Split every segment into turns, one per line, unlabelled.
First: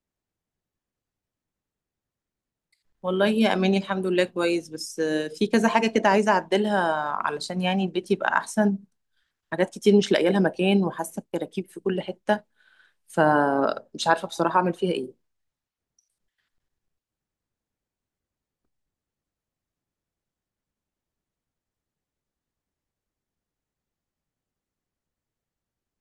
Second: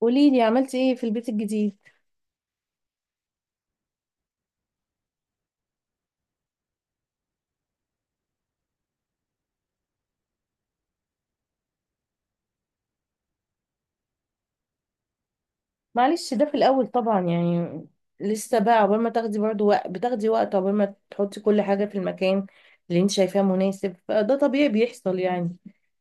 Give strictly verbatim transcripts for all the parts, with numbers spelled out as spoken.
قولي لي عملتي ايه في البيت الجديد؟
والله يا اماني، الحمد لله كويس. بس آه، في كذا حاجه كده عايزه اعدلها، علشان يعني البيت يبقى احسن. حاجات كتير مش لاقيه لها مكان، وحاسه بكراكيب في كل حته، فمش عارفه بصراحه اعمل فيها ايه.
معلش، ده في الاول طبعا يعني لسه بقى. عقبال ما تاخدي برضو وقت، بتاخدي وقت عقبال ما تحطي كل حاجه في المكان اللي انت شايفاه مناسب، فده طبيعي بيحصل يعني.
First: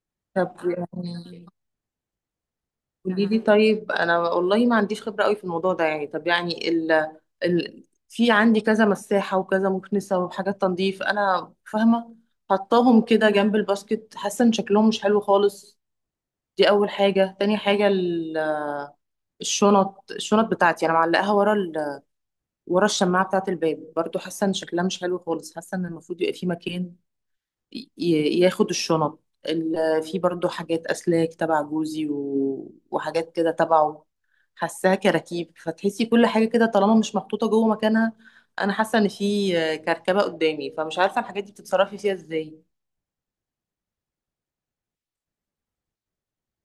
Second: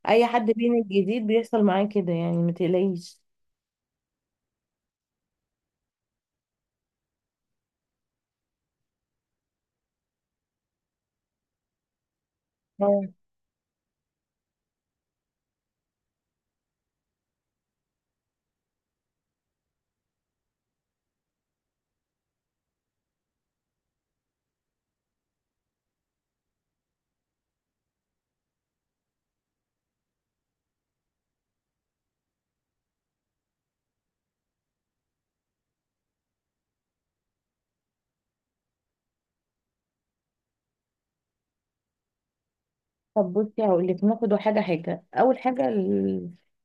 اي حد
طب
بين الجديد
يعني
بيحصل معاه كده، يعني ما تقلقيش.
قولي لي، طيب انا والله ما عنديش خبره قوي في الموضوع ده. يعني طب يعني ال ال في عندي كذا مساحه وكذا مكنسه وحاجات تنظيف، انا فاهمه،
آه.
حطاهم كده جنب الباسكت، حاسه ان شكلهم مش حلو خالص. دي اول حاجه. تاني حاجه، الشنط الشنط بتاعتي انا معلقاها ورا ال... ورا الشماعه بتاعه الباب، برضو حاسه ان شكلها مش حلو خالص، حاسه ان المفروض يبقى في مكان ي... ي- ياخد الشنط. ال... في برضو حاجات اسلاك تبع جوزي و... وحاجات كده تبعه، حاساها كراكيب، فتحسي كل حاجه كده طالما مش محطوطه جوه مكانها. انا حاسه ان في كركبه قدامي، فمش عارفه الحاجات دي بتتصرفي فيها ازاي.
طب بصي هقول لك، ناخد حاجه حاجه. اول حاجه ال-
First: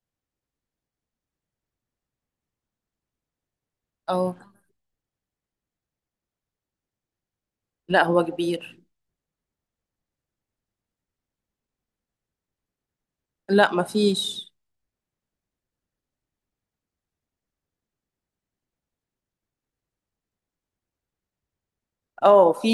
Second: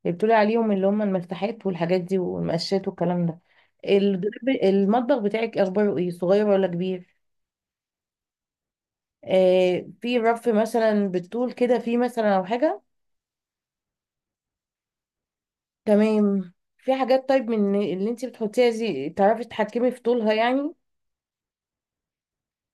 اللي بتقولي عليهم، اللي هم المفتاحات والحاجات دي والمقشات والكلام ده.
اه،
الدولاب- المطبخ بتاعك اخباره ايه، صغير ولا كبير؟
لا هو كبير.
آه، في رف مثلا بالطول كده، في مثلا او حاجه؟
لا مفيش.
تمام، في حاجات. طيب من اللي انت بتحطيها دي، تعرفي تتحكمي في طولها يعني؟
اه، في.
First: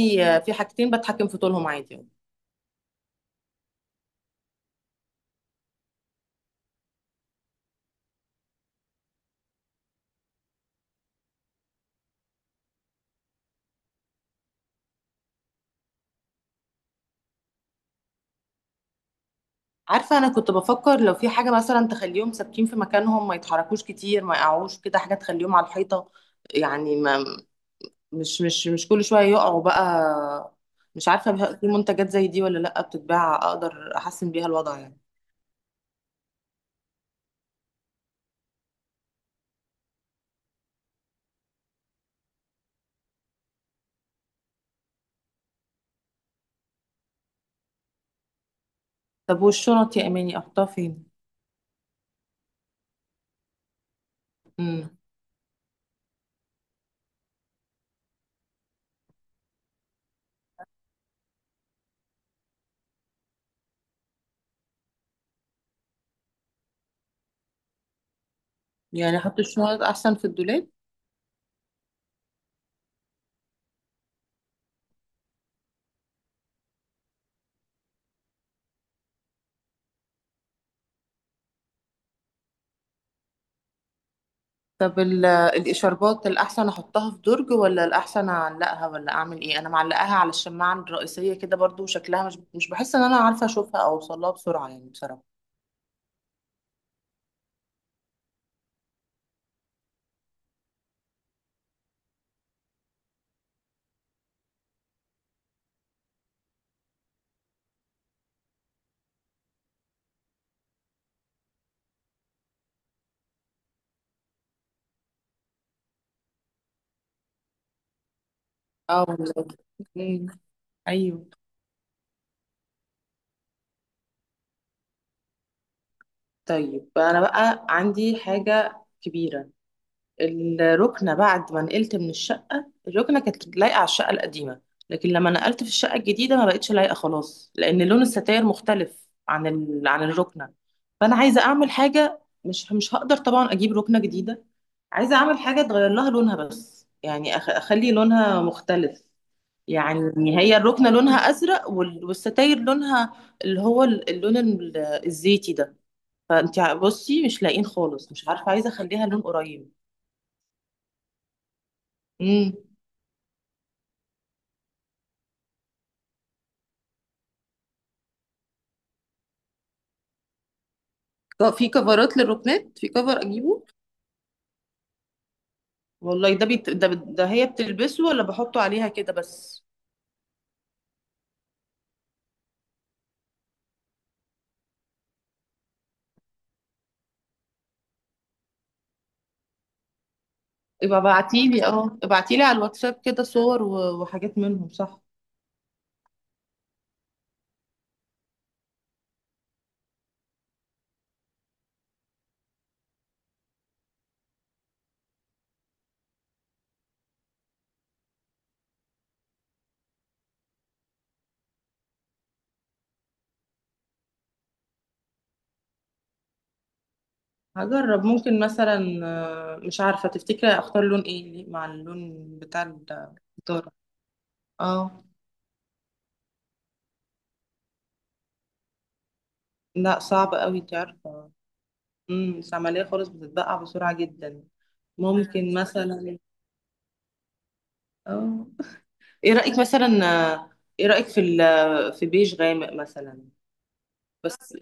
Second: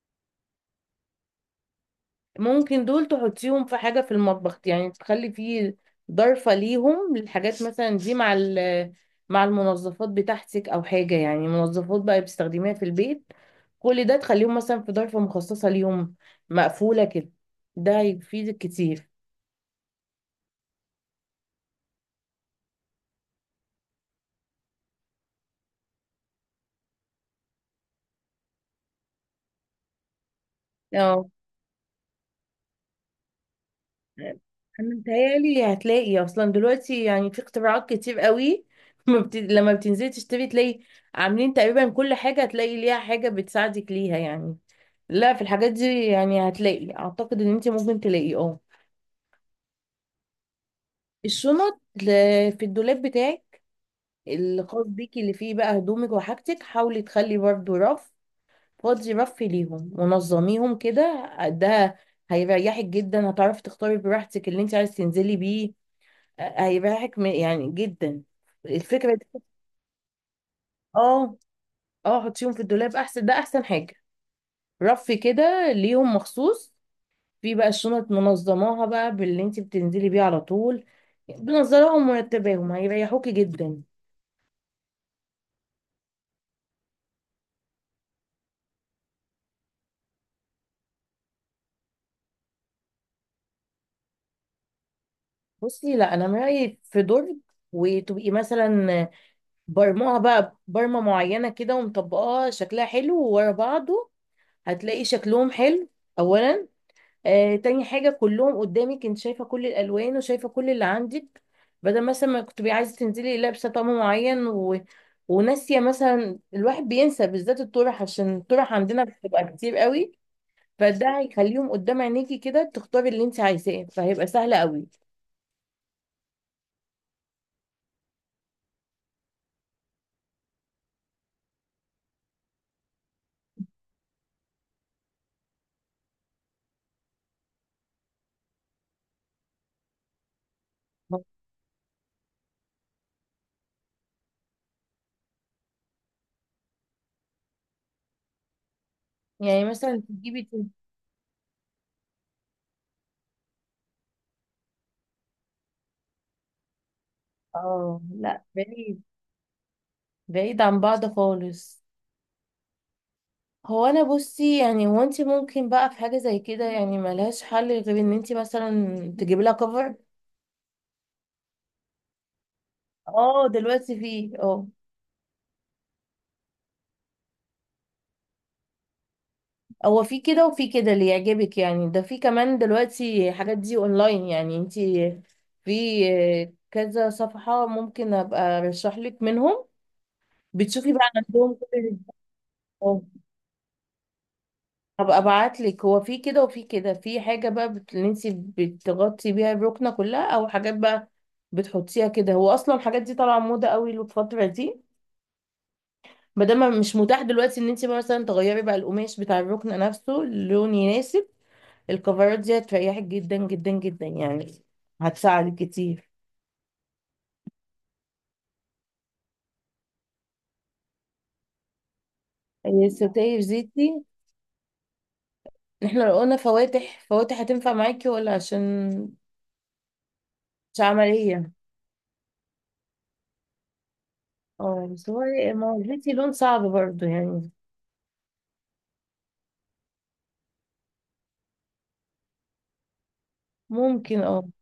في حاجتين بتحكم في طولهم عادي.
ممكن دول تحطيهم في حاجه في المطبخ، يعني تخلي فيه ضرفه ليهم، للحاجات مثلا دي، مع ال- مع المنظفات بتاعتك او حاجه، يعني منظفات بقى بتستخدميها في البيت، كل ده تخليهم مثلا في ضرفه مخصصه ليهم، مقفوله كده. ده هيفيدك كتير.
عارفة، أنا كنت بفكر لو في حاجة مثلا تخليهم ثابتين في مكانهم، ما يتحركوش كتير، ما يقعوش كده، حاجة تخليهم على الحيطة. يعني ما مش مش مش كل شوية يقعوا بقى. مش
اه،
عارفة بقى في منتجات زي دي ولا لأ بتتباع، أقدر أحسن بيها الوضع
انا
يعني.
متهيألي هتلاقي اصلا دلوقتي يعني، في اختراعات كتير قوي ما بت... لما بتنزلي تشتري، تلاقي عاملين تقريبا كل حاجة، هتلاقي ليها حاجة بتساعدك ليها يعني. لا، في الحاجات دي يعني هتلاقي. اعتقد ان انت ممكن تلاقي. اه.
طب والشنط يا إماني أحطها فين؟
الشنط ل- في الدولاب بتاعك الخاص
امم
بيكي، اللي فيه بقى هدومك وحاجتك، حاولي تخلي برضه رف فاضي، رف ليهم، ونظميهم كده. ده هيريحك جدا، هتعرفي تختاري براحتك اللي انت عايز تنزلي بيه. هيبقى حكمة يعني جدا الفكرة
يعني أحط
دي.
الشنط أحسن في الدولاب.
اه. اه، حطيهم في الدولاب احسن، ده احسن حاجة. رف كده ليهم مخصوص، في بقى الشنط منظماها بقى باللي انت بتنزلي بيه على طول، بنظراهم ومرتباهم، هيريحوكي جدا.
طب ال- الاشاربات الاحسن احطها في درج ولا الاحسن اعلقها ولا اعمل ايه؟ انا معلقاها على الشماعه الرئيسيه كده، برضو شكلها مش مش بحس ان انا عارفه اشوفها او اوصلها بسرعه يعني بصراحه.
بصي، لا، انا من رأيي في درج. وتبقي مثلا برموها بقى برمة معينة كده، ومطبقاها، شكلها حلو وورا بعضه، هتلاقي شكلهم حلو اولا. آه، تاني حاجة، كلهم قدامك، انت شايفة كل الألوان وشايفة كل اللي عندك. بدل مثلا ما كنت بقى عايزة تنزلي لابسة طقم معين و... وناسية مثلا. الواحد بينسى بالذات الطرح، عشان الطرح عندنا
اه
بتبقى
والله.
كتير قوي.
أمم،
فده
ايوه.
هيخليهم قدام عينيكي كده، تختاري اللي انت عايزاه، فهيبقى سهل قوي.
طيب انا بقى عندي حاجه كبيره. الركنة بعد ما نقلت من الشقة، الركنة كانت لايقة على الشقة القديمة، لكن لما نقلت في الشقة الجديدة ما بقتش لايقة خلاص، لأن لون الستاير مختلف عن ال... عن الركنة. فأنا عايزة أعمل حاجة. مش مش هقدر طبعا أجيب ركنة جديدة، عايزة أعمل حاجة تغير لها لونها، بس يعني أخ... أخلي لونها مختلف.
يعني مثلا
يعني
تجيبي
هي
ت-
الركنة لونها أزرق وال- والستاير لونها، اللي هو ال- اللون ال- الزيتي ده. فأنت بصي مش لاقين
اه
خالص، مش
لا،
عارفة، عايزة
بعيد.
أخليها لون قريب.
بعيد عن بعض خالص. هو انا بصي يعني، هو انت ممكن بقى في حاجة زي كده، يعني ملهاش حل غير ان انت مثلا تجيبي لها كفر.
ك- في كفرات للركنات؟ في كفر
اه،
اجيبه؟
دلوقتي في. اه،
والله ده بيت... ده, ده هي بتلبسه ولا بحطه عليها كده بس؟
هو في كده وفي كده، اللي يعجبك يعني. ده في كمان دلوقتي حاجات دي اونلاين يعني، انتي في آه، كذا صفحة، ممكن ابقى ارشح لك منهم، بتشوفي
يبقى
بقى عندهم
ابعتيلي،
كل ال-
اه ابعتيلي على الواتساب
اه.
كده صور و- وحاجات منهم، صح.
هبقى ابعت لك، هو في كده وفي كده، في حاجة بقى بت... اللي انتي بتغطي بيها الركنة كلها، او حاجات بقى بتحطيها كده. هو اصلا الحاجات دي طالعة موضة قوي الفترة دي. ما دام مش متاح دلوقتي ان انت مثلا تغيري بقى القماش بتاع الركن نفسه لون يناسب، الكفرات دي هتريحك جدا جدا جدا يعني، هتساعدك كتير.
هجرب. ممكن مثلا آه، مش عارفة، تفتكري اختار لون ايه مع اللون بتاع
الستاير
الدار؟
زيتي.
اه.
احنا لو قلنا فواتح فواتح، هتنفع معاكي ولا؟ عشان
لا صعب قوي، انت
مش
عارفة.
عملية.
امم العملية خالص بتتبقع بسرعة جدا.
اه، بس هو
ممكن
ما هو الزيتي
مثلا.
لون صعب برضو يعني.
اه. ايه رأيك مثلا، آه، ايه رأيك في ال... في بيج غامق مثلا؟
ممكن اه.
بس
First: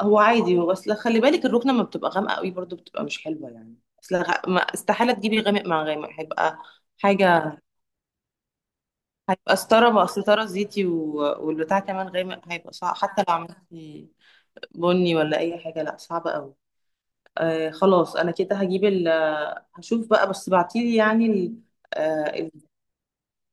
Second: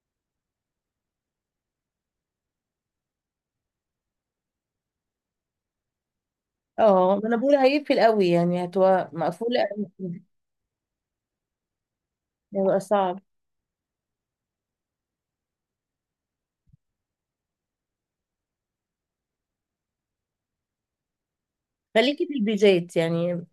هو عادي، هو اصل خلي بالك الركنه ما بتبقى غامقه قوي برضو بتبقى مش حلوه يعني. اصل غ... ما استحاله تجيبي غامق مع غامق، هيبقى
اه، ما انا بقول
حاجه.
هيقفل قوي يعني، هتبقى
هيبقى
مقفولة قوي،
استاره، بقى استاره زيتي و... والبتاع كمان غامق، هيبقى
هيبقى
صعب
صعب.
حتى لو عملتي بني ولا اي حاجه، لا صعبه قوي. آه خلاص، انا كده هجيب ال... هشوف بقى، بس بعتيلي يعني ال...
خليكي
آه
في
ال...
البيجات يعني،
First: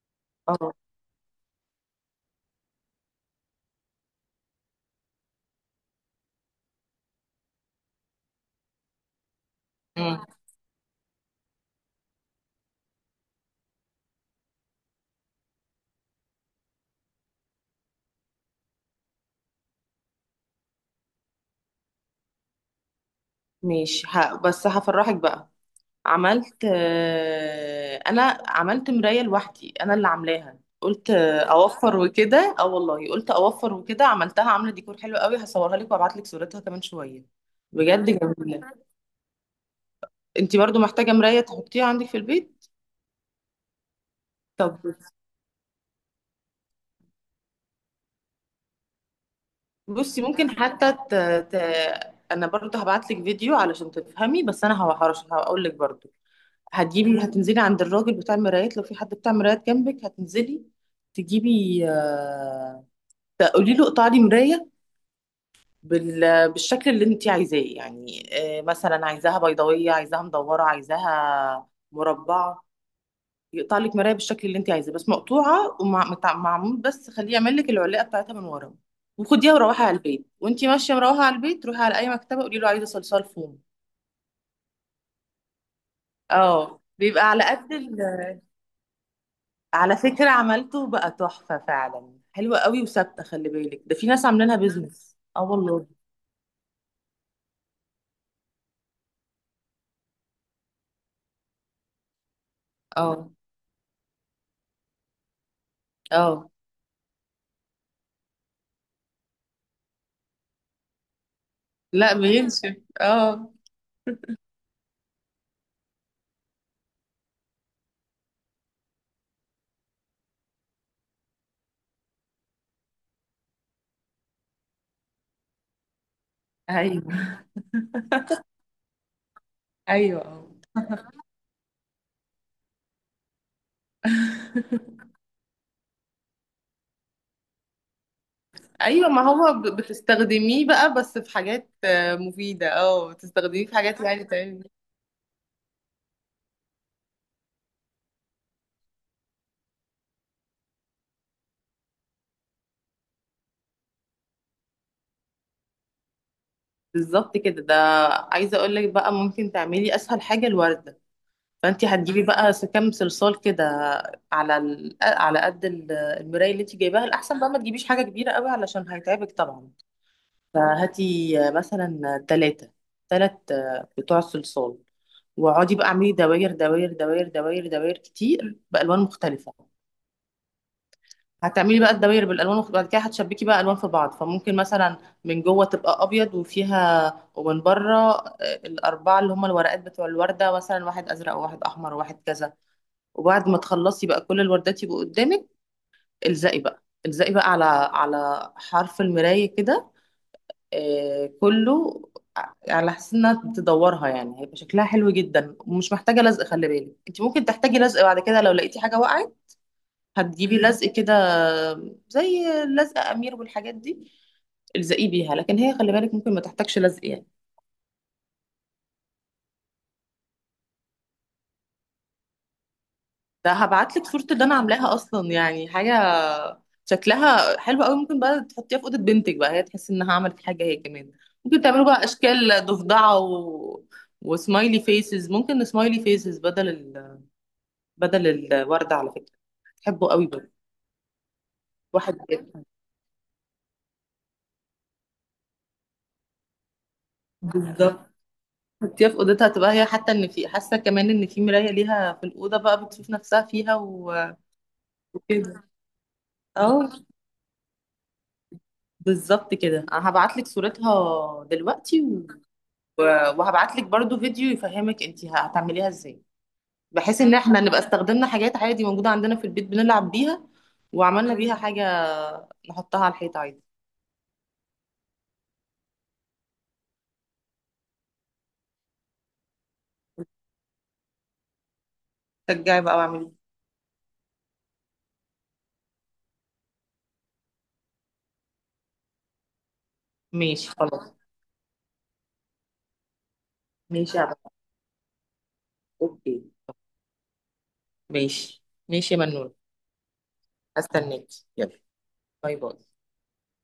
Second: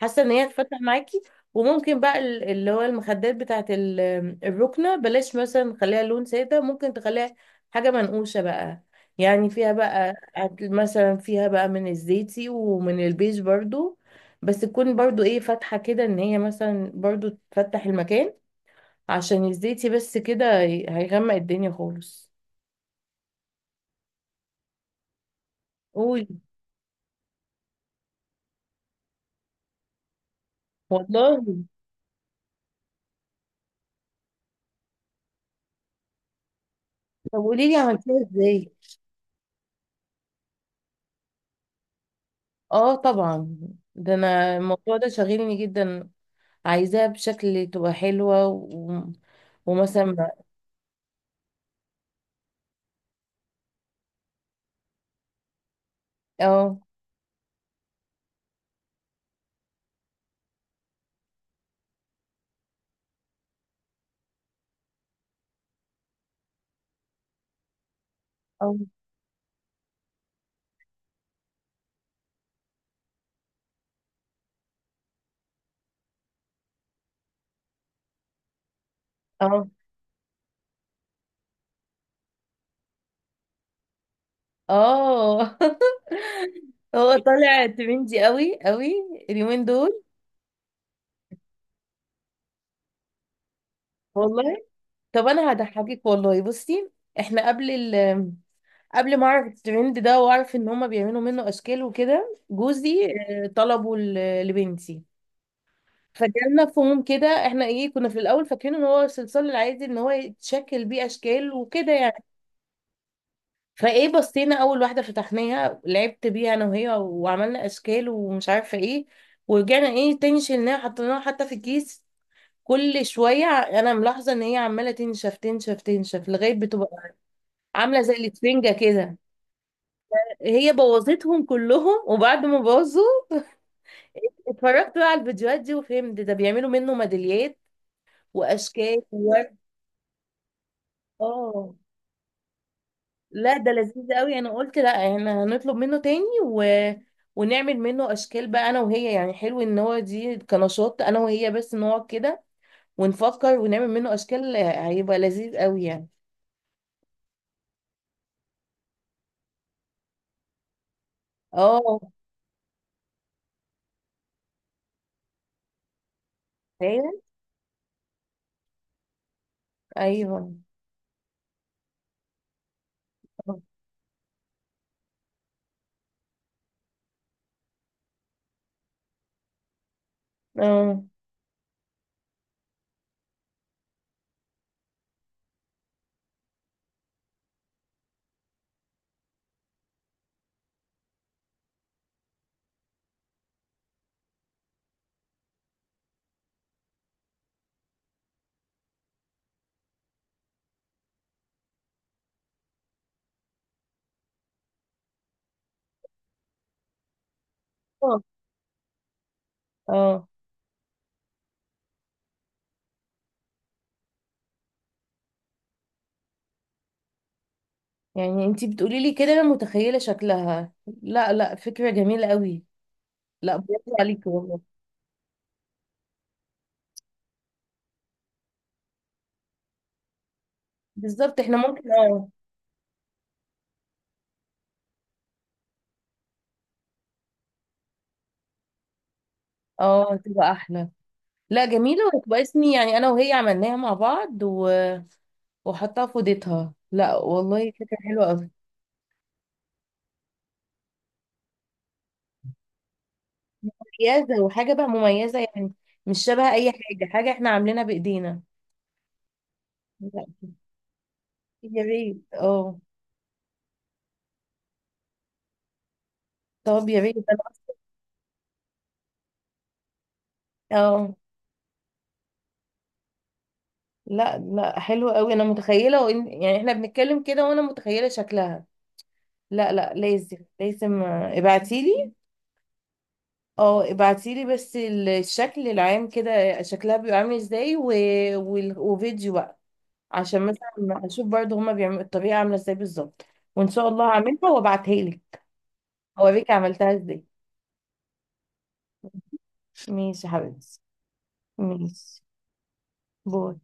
حاسه ان هي
اه.
هتفتح معاكي. وممكن بقى ال- اللي هو المخدات بتاعت ال- الركنه، بلاش مثلا خليها لون ساده، ممكن تخليها حاجه منقوشه بقى، يعني فيها بقى
مم.
هت- مثلا فيها بقى من الزيتي ومن البيج برضو، بس تكون برضو ايه فاتحه كده، ان هي مثلا برضو تفتح المكان. عشان الزيتي بس كده هي- هيغمق الدنيا خالص.
ماشي ه... بس هفرحك بقى.
قولي.
عملت، آه، انا عملت مرايه لوحدي، انا اللي عاملاها، قلت آه،
والله،
اوفر وكده. اه والله، قلت اوفر وكده، عملتها، عامله ديكور حلو قوي، هصورها لك وابعت لك صورتها كمان شويه.
طب قولي لي
بجد
عملتيها
جميله.
ازاي؟
انت برضو محتاجه مرايه تحطيها عندك في البيت.
اه، طبعا، ده انا
طب
الموضوع ده شاغلني جدا. عايزاها بشكل تبقى حلوة و... ومثلا.
بصي، ممكن حتى ت... ت... انا برضو هبعت لك فيديو علشان تفهمي، بس انا هحرش هقول لك برضو.
اه.
هتجيبي، هتنزلي عند الراجل بتاع المرايات، لو في حد بتاع مرايات جنبك، هتنزلي تجيبي، آه، فقولي له اقطع لي مرايه بال- بالشكل اللي انت عايزاه يعني. آه،
اه.
مثلا عايزاها بيضاويه، عايزاها مدوره، عايزاها مربعه. يقطع لك مرايه بالشكل اللي انت عايزاه بس مقطوعه ومعمول، بس خليه يعمل لك العلاقه بتاعتها من ورا. وخديها
اه.
وروحي على البيت، وانت ماشيه مروحه على البيت، روحي على اي مكتبه قولي له عايزه صلصال فوم.
اه
اه
هو
بيبقى على
طالع
قد ال...
ترندي قوي قوي اليومين
على
دول.
فكره عملته بقى تحفه فعلا، حلوه قوي وثابته، خلي بالك ده في ناس عاملينها
والله،
بيزنس،
طب
اه
انا
والله.
هضحكك، والله بصي. احنا قبل ال قبل ما اعرف الترند ده واعرف ان هما بيعملوا منه اشكال وكده، جوزي
اه.
آه، طلبه ل- لبنتي.
اه،
فجالنا فهم كده، احنا ايه كنا في الاول فاكرين ان هو الصلصال العادي، ان هو يتشكل بيه اشكال وكده
لا
يعني.
بينشف. اه.
فايه بصينا اول واحده، فتحناها، لعبت بيها انا وهي، وعملنا اشكال ومش عارفه ايه. ورجعنا ايه تاني، شلناها حطيناها حتى في الكيس. كل شويه ع- انا ملاحظه ان هي عماله تنشف تنشف تنشف، لغايه بتبقى
ايوه.
عامله زي الاسفنجه كده.
ايوه. اه
هي بوظتهم كلهم. وبعد ما باظوا، اتفرجت بقى على الفيديوهات دي، وفهمت ده بيعملوا منه ميداليات واشكال
ايوه، ما هو
وورد.
ب- بتستخدميه بقى، بس في حاجات
اه.
آه، مفيده، اه
لا،
بتستخدميه
ده
في حاجات
لذيذ
يعني
قوي. انا
تعمل.
قلت لا، احنا هنطلب منه تاني، و... ونعمل منه اشكال بقى انا وهي، يعني حلو ان هو دي كنشاط انا وهي، بس نقعد كده ونفكر ونعمل منه اشكال، هيبقى لذيذ قوي يعني.
بالظبط كده، ده عايزه اقول لك بقى ممكن تعملي اسهل حاجه الورده. فانت
اه.
هتجيبي بقى س- كام صلصال كده، على ال... على قد ال- المرايه اللي انت جايباها.
فاهم.
الاحسن بقى ما تجيبيش حاجه كبيره قوي علشان هيتعبك طبعا.
ايوه.
فهاتي آه، مثلا ثلاثه ثلاث بتوع الصلصال. واقعدي بقى اعملي دواير دواير دواير دواير دواير كتير بالوان مختلفه.
اه.
هتعملي بقى الدواير بالالوان المخت- بعد كده هتشبكي بقى الوان في بعض، فممكن مثلا من جوه تبقى ابيض وفيها، ومن بره آه، الاربعه اللي هم الورقات بتوع الورده، مثلا واحد ازرق وواحد احمر وواحد كذا. وبعد ما تخلصي بقى كل الوردات يبقوا قدامك، الزقي بقى الزقي بقى على على حرف المرايه كده، آه، كله على حسب انها تدورها يعني. هيبقى شكلها حلو جدا، ومش محتاجه لزق. خلي بالك انت ممكن تحتاجي لزق بعد
اه.
كده لو لقيتي حاجه وقعت.
آه.
هتجيبي لزق كده، زي لزق امير والحاجات دي، الزقيه بيها. لكن هي خلي بالك ممكن ما تحتاجش لزق يعني.
يعني انتي بتقولي لي كده، انا متخيله شكلها. لا لا، فكره جميله قوي.
ده
لا، برافو
هبعت لك صوره
عليكي
اللي انا
والله.
عاملاها اصلا، يعني حاجه شكلها حلو قوي. ممكن بقى تحطيها في اوضه بنتك، بقى هي تحس انها عملت حاجه هي كمان.
بالظبط، احنا
ممكن تعملوا
ممكن.
بقى
اه.
اشكال ضفدعه و... وسمايلي فيسز، ممكن سمايلي فيسز بدل بدل الورد على فكرة. بحبه
اه،
قوي برضه.
تبقى احلى. لا، جميله،
واحد.
وتبقى اسمي يعني انا وهي عملناها مع بعض و... وحطها في اوضتها. لا والله، فكرة
بالظبط.
حلوة قوي.
حطيها في اوضتها، تبقى هي حتى ان في حاسه كمان ان في مرايه ليها في الاوضه، بقى بتشوف نفسها فيها و-
مميزة، وحاجة بقى مميزة
وكده.
يعني، مش شبه أي
اه
حاجة، حاجة احنا عاملينها بإيدينا.
بالظبط كده، انا
لا،
هبعت لك صورتها
يا
دلوقتي
ريت
و...
اه.
وهبعت لك برضو فيديو يفهمك انت هتعمليها ازاي،
طب يا ريت
بحيث ان احنا
أنا-
نبقى استخدمنا حاجات عادي موجوده عندنا في البيت بنلعب بيها
اه.
وعملنا بيها حاجه نحطها على الحيط عادي.
لا لا، حلوة قوي. أنا متخيلة، وإن يعني احنا بنتكلم كده وأنا متخيلة شكلها. لا لا، لازم لازم، آه، ابعتيلي.
شجعي بقى واعملي.
اه، ابعتيلي بس ال- الشكل العام كده شكلها بيبقى عامل ازاي، و... وال- وفيديو، عشان مثلا
ماشي خلاص.
اشوف برضو هما بيعملوا الطريقه عامله ازاي بالظبط. وان شاء الله
ماشي يا
هعملها
بابا.
وابعتها لك.
اوكي.
اوريك عملتها ازاي.
ماشي ماشي يا منون.
ماشي يا حبيبتي.
استناك. يلا.
ماشي،
باي باي.
باي.